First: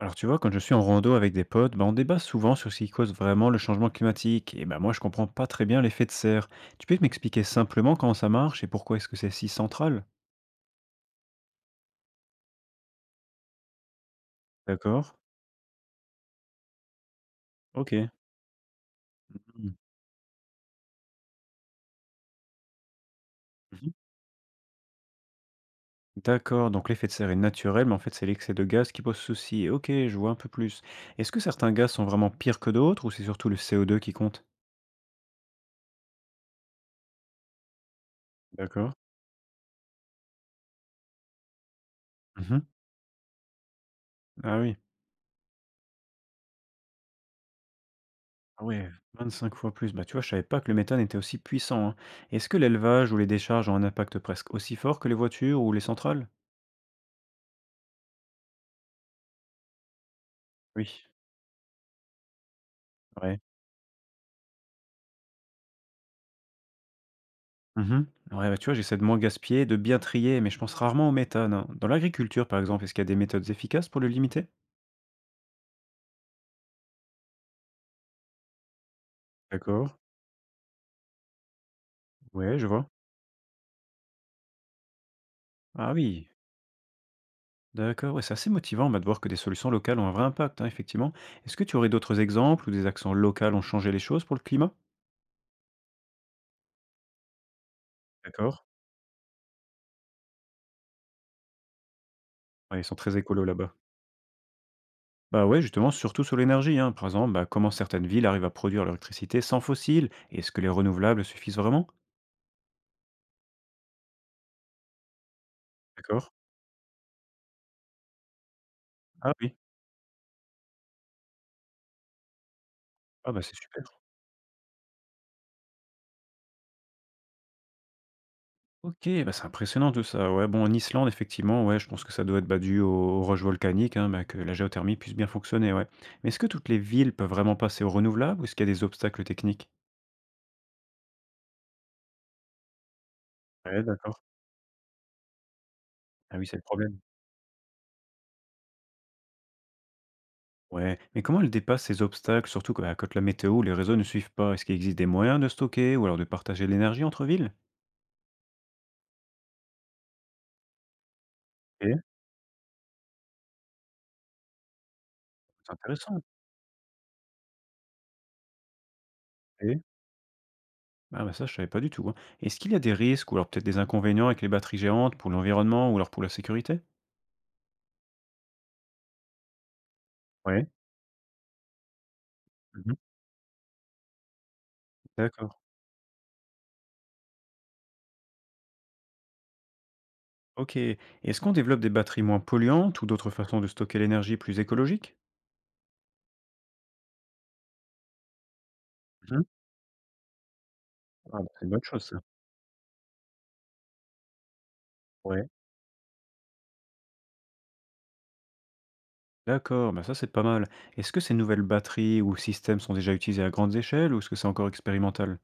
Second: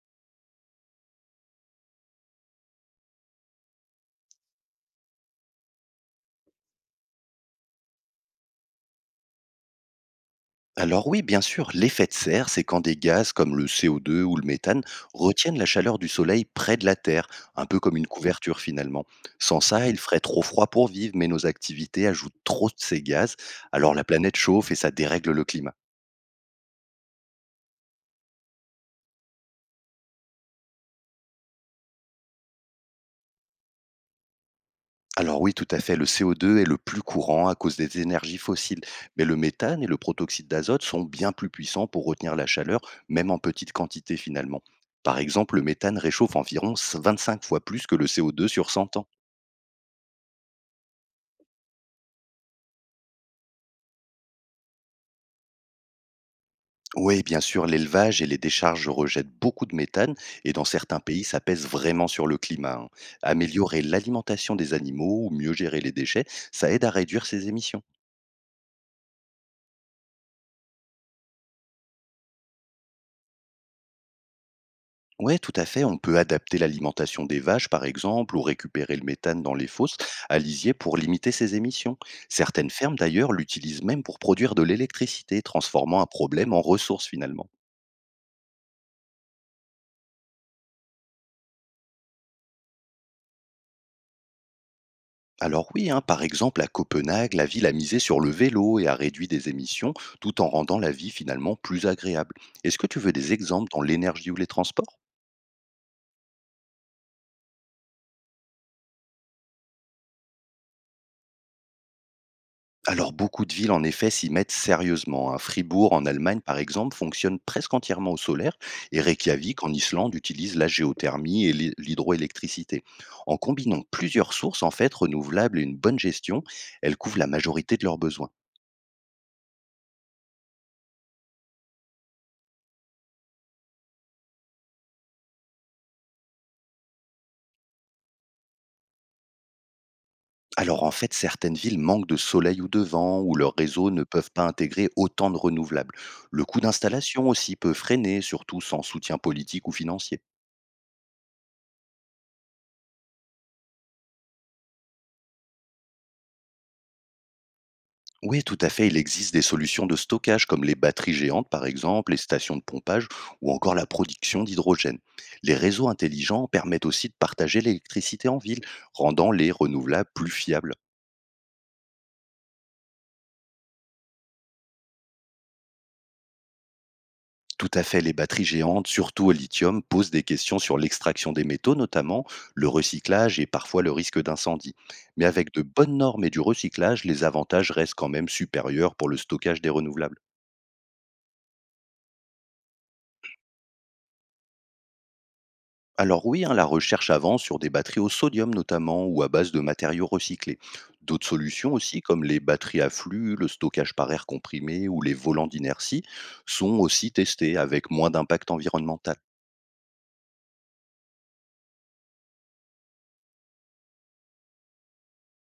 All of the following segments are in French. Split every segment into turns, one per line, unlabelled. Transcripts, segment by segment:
Alors tu vois, quand je suis en rando avec des potes, on débat souvent sur ce qui cause vraiment le changement climatique. Moi, je comprends pas très bien l'effet de serre. Tu peux m'expliquer simplement comment ça marche et pourquoi est-ce que c'est si central?
Alors oui, bien sûr, l'effet de serre, c'est quand des gaz comme le CO2 ou le méthane
D'accord.
retiennent la chaleur du soleil près de la Terre, un peu comme une
Ok.
couverture finalement. Sans
Hmm.
ça, il ferait trop froid pour vivre, mais nos activités ajoutent trop de ces gaz,
Mhm.
alors la planète chauffe et ça dérègle le climat.
D'accord, donc l'effet de serre est naturel, mais en fait c'est l'excès de gaz qui pose souci. Ok, je vois un peu plus. Est-ce que certains gaz sont vraiment pires que d'autres ou c'est surtout le CO2 qui compte?
Alors oui, tout à fait, le CO2 est le plus courant à cause des énergies fossiles,
D'accord.
mais le méthane et le protoxyde d'azote sont bien plus puissants pour retenir la
Mhm.
chaleur, même en petite quantité
Ah
finalement.
oui.
Par exemple, le méthane réchauffe environ 25 fois plus que le CO2
Ah
sur
ouais,
100 ans.
25 fois plus. Tu vois, je savais pas que le méthane était aussi puissant, hein. Est-ce que l'élevage ou les décharges ont un impact presque aussi fort que les voitures ou les centrales?
Oui, bien sûr, l'élevage et les décharges rejettent beaucoup de méthane et dans
Oui,
certains pays, ça pèse vraiment sur le climat, hein.
ouais.
Améliorer l'alimentation des animaux ou mieux gérer les déchets, ça aide à réduire ces émissions.
Mhm. Ouais, tu vois, j'essaie de moins gaspiller, de bien trier, mais je pense rarement au méthane, hein. Dans l'agriculture, par exemple, est-ce qu'il y a des méthodes efficaces pour le limiter?
Oui, tout à fait, on peut adapter l'alimentation des vaches, par exemple, ou récupérer le méthane dans les
D'accord.
fosses à lisier pour limiter ces émissions.
Ouais, je
Certaines
vois.
fermes, d'ailleurs, l'utilisent même pour produire de l'électricité,
Ah
transformant un
oui,
problème en ressource finalement.
d'accord. Ouais, c'est assez motivant de voir que des solutions locales ont un vrai impact, hein, effectivement. Est-ce que tu aurais d'autres exemples où des actions locales ont changé les choses pour le climat?
Alors oui, hein, par exemple à Copenhague, la ville a misé sur le
D'accord.
vélo et a réduit des émissions tout en rendant la vie finalement plus agréable. Est-ce
Ouais, ils
que
sont
tu veux
très
des
écolos
exemples
là-bas.
dans l'énergie ou les transports?
Bah ouais, justement, surtout sur l'énergie, hein. Par exemple, comment certaines villes arrivent à produire leur électricité sans fossiles? Et est-ce que les renouvelables suffisent vraiment?
Alors beaucoup de villes en effet s'y mettent sérieusement, hein. Fribourg en
D'accord.
Allemagne par exemple fonctionne presque entièrement au solaire et
Ah oui.
Reykjavik en Islande utilise la géothermie et l'hydroélectricité.
Ah
En
bah c'est
combinant
super.
plusieurs sources en fait renouvelables et une bonne gestion, elles couvrent la majorité de leurs besoins.
Ok, bah c'est impressionnant tout ça. Ouais, bon, en Islande, effectivement, ouais, je pense que ça doit être dû aux, aux roches volcaniques, hein, bah, que la géothermie puisse bien fonctionner, ouais. Mais est-ce que toutes les villes peuvent vraiment passer aux renouvelables ou est-ce qu'il y a des obstacles techniques?
Alors en fait, certaines villes manquent de soleil ou de vent, ou leurs
Ouais,
réseaux ne
d'accord.
peuvent pas intégrer autant de renouvelables.
Ah
Le
oui, c'est
coût
le problème.
d'installation aussi peut freiner, surtout sans soutien politique ou financier.
Ouais, mais comment elles dépassent ces obstacles, surtout que, quand la météo, les réseaux ne suivent pas? Est-ce qu'il existe des moyens de stocker ou alors de partager l'énergie entre villes?
Oui, tout à fait, il existe des solutions de stockage comme les batteries géantes par
Ok,
exemple, les stations de pompage ou encore la production d'hydrogène. Les
c'est
réseaux
intéressant.
intelligents permettent aussi de partager l'électricité en ville, rendant les
OK.
renouvelables plus fiables.
Ah bah, ça, je savais pas du tout, hein. Est-ce qu'il y a des risques ou alors peut-être des inconvénients avec les batteries géantes pour l'environnement ou alors pour la sécurité?
Tout à fait, les batteries géantes, surtout au lithium, posent des questions
Ouais.
sur l'extraction des métaux notamment, le
Mmh.
recyclage et parfois le risque d'incendie. Mais avec
D'accord.
de bonnes normes et du recyclage, les avantages restent quand même supérieurs pour le stockage des renouvelables.
OK. Est-ce qu'on développe des batteries moins polluantes ou d'autres façons de stocker l'énergie plus écologiques?
Alors oui, hein, la recherche avance sur des batteries au sodium notamment ou à
Mmh.
base de matériaux recyclés. D'autres
Ah bah, c'est une
solutions
bonne
aussi,
chose ça.
comme les batteries à flux, le stockage par air comprimé ou les volants
Ouais.
d'inertie, sont aussi testées avec moins d'impact environnemental.
D'accord, bah ça c'est pas mal. Est-ce que ces nouvelles batteries ou systèmes sont déjà utilisés à grande échelle ou est-ce que c'est encore expérimental?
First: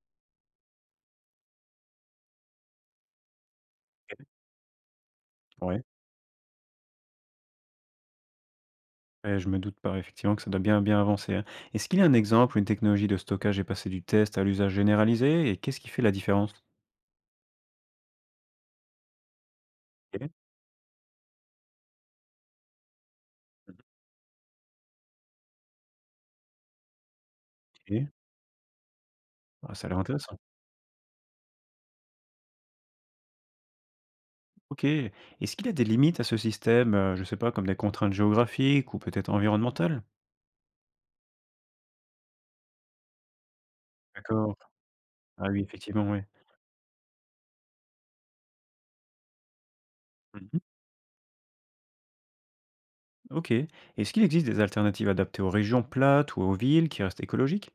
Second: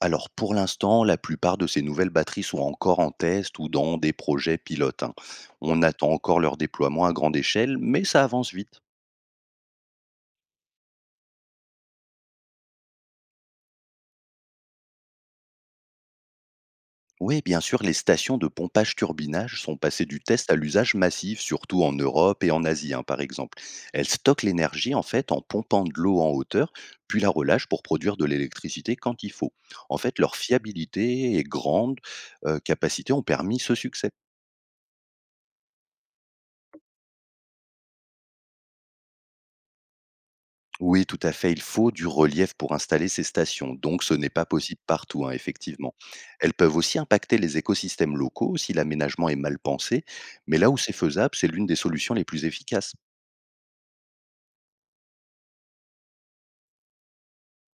Alors pour l'instant, la plupart de ces nouvelles batteries sont encore en test ou dans des
OK.
projets pilotes, hein. On
Ouais.
attend encore leur déploiement à grande échelle, mais ça avance vite.
Ouais, je me doute pas effectivement que ça doit bien avancer, hein. Est-ce qu'il y a un exemple où une technologie de stockage est passée du test à l'usage généralisé et qu'est-ce qui fait la différence?
Oui, bien sûr, les stations de pompage-turbinage sont passées du
OK.
test à l'usage massif, surtout en Europe et en Asie, hein, par exemple. Elles stockent l'énergie en fait en pompant de l'eau en hauteur, puis la relâchent pour
OK.
produire de l'électricité quand il faut.
Ah, ça a
En
l'air
fait, leur
intéressant.
fiabilité et grande capacité ont permis ce succès.
OK. Est-ce qu'il a des limites à ce système, je sais pas, comme des contraintes géographiques ou peut-être environnementales?
Oui, tout à fait. Il faut du relief pour installer ces stations, donc ce n'est pas
D'accord.
possible partout, hein,
Ah oui,
effectivement.
effectivement, oui.
Elles peuvent aussi impacter les écosystèmes locaux si l'aménagement est mal pensé, mais
Mmh.
là où c'est faisable, c'est l'une des solutions les plus efficaces.
OK. Est-ce qu'il existe des alternatives adaptées aux régions plates ou aux villes qui restent écologiques?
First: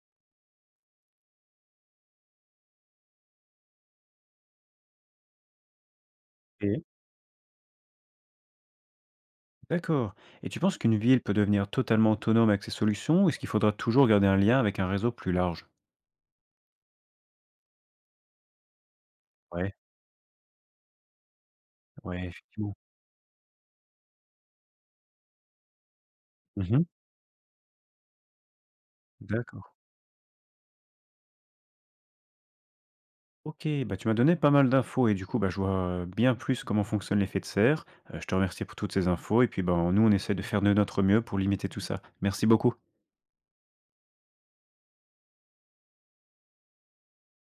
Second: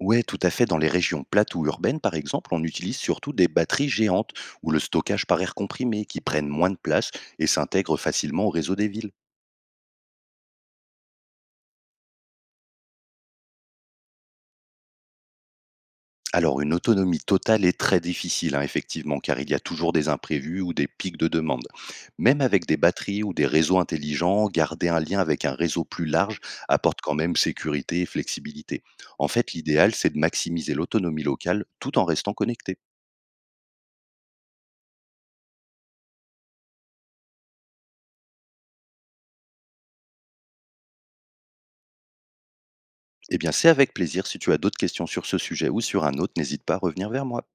Oui, tout à fait. Dans les régions plates ou urbaines, par exemple, on utilise surtout des batteries géantes ou le stockage par air comprimé qui prennent moins de
Et
place et s'intègrent facilement au réseau des villes.
d'accord. Et tu penses qu'une ville peut devenir totalement autonome avec ces solutions ou est-ce qu'il faudra toujours garder un lien avec un réseau plus large?
Alors une autonomie totale est très difficile, hein, effectivement, car il y a
Ouais,
toujours des imprévus ou des pics de demande.
ouais,
Même avec des
effectivement.
batteries ou des réseaux intelligents, garder un lien avec un réseau plus large
Mmh.
apporte quand même sécurité et flexibilité. En fait,
D'accord.
l'idéal, c'est de maximiser l'autonomie locale tout en restant connecté.
Ok, bah tu m'as donné pas mal d'infos et du coup, bah, je vois bien plus comment fonctionne l'effet de serre. Je te remercie pour toutes ces infos et puis bah, nous, on essaie de faire de notre mieux pour limiter tout ça. Merci beaucoup.
Eh bien, c'est avec plaisir. Si tu as d'autres questions sur ce sujet ou sur un autre, n'hésite pas à revenir vers moi.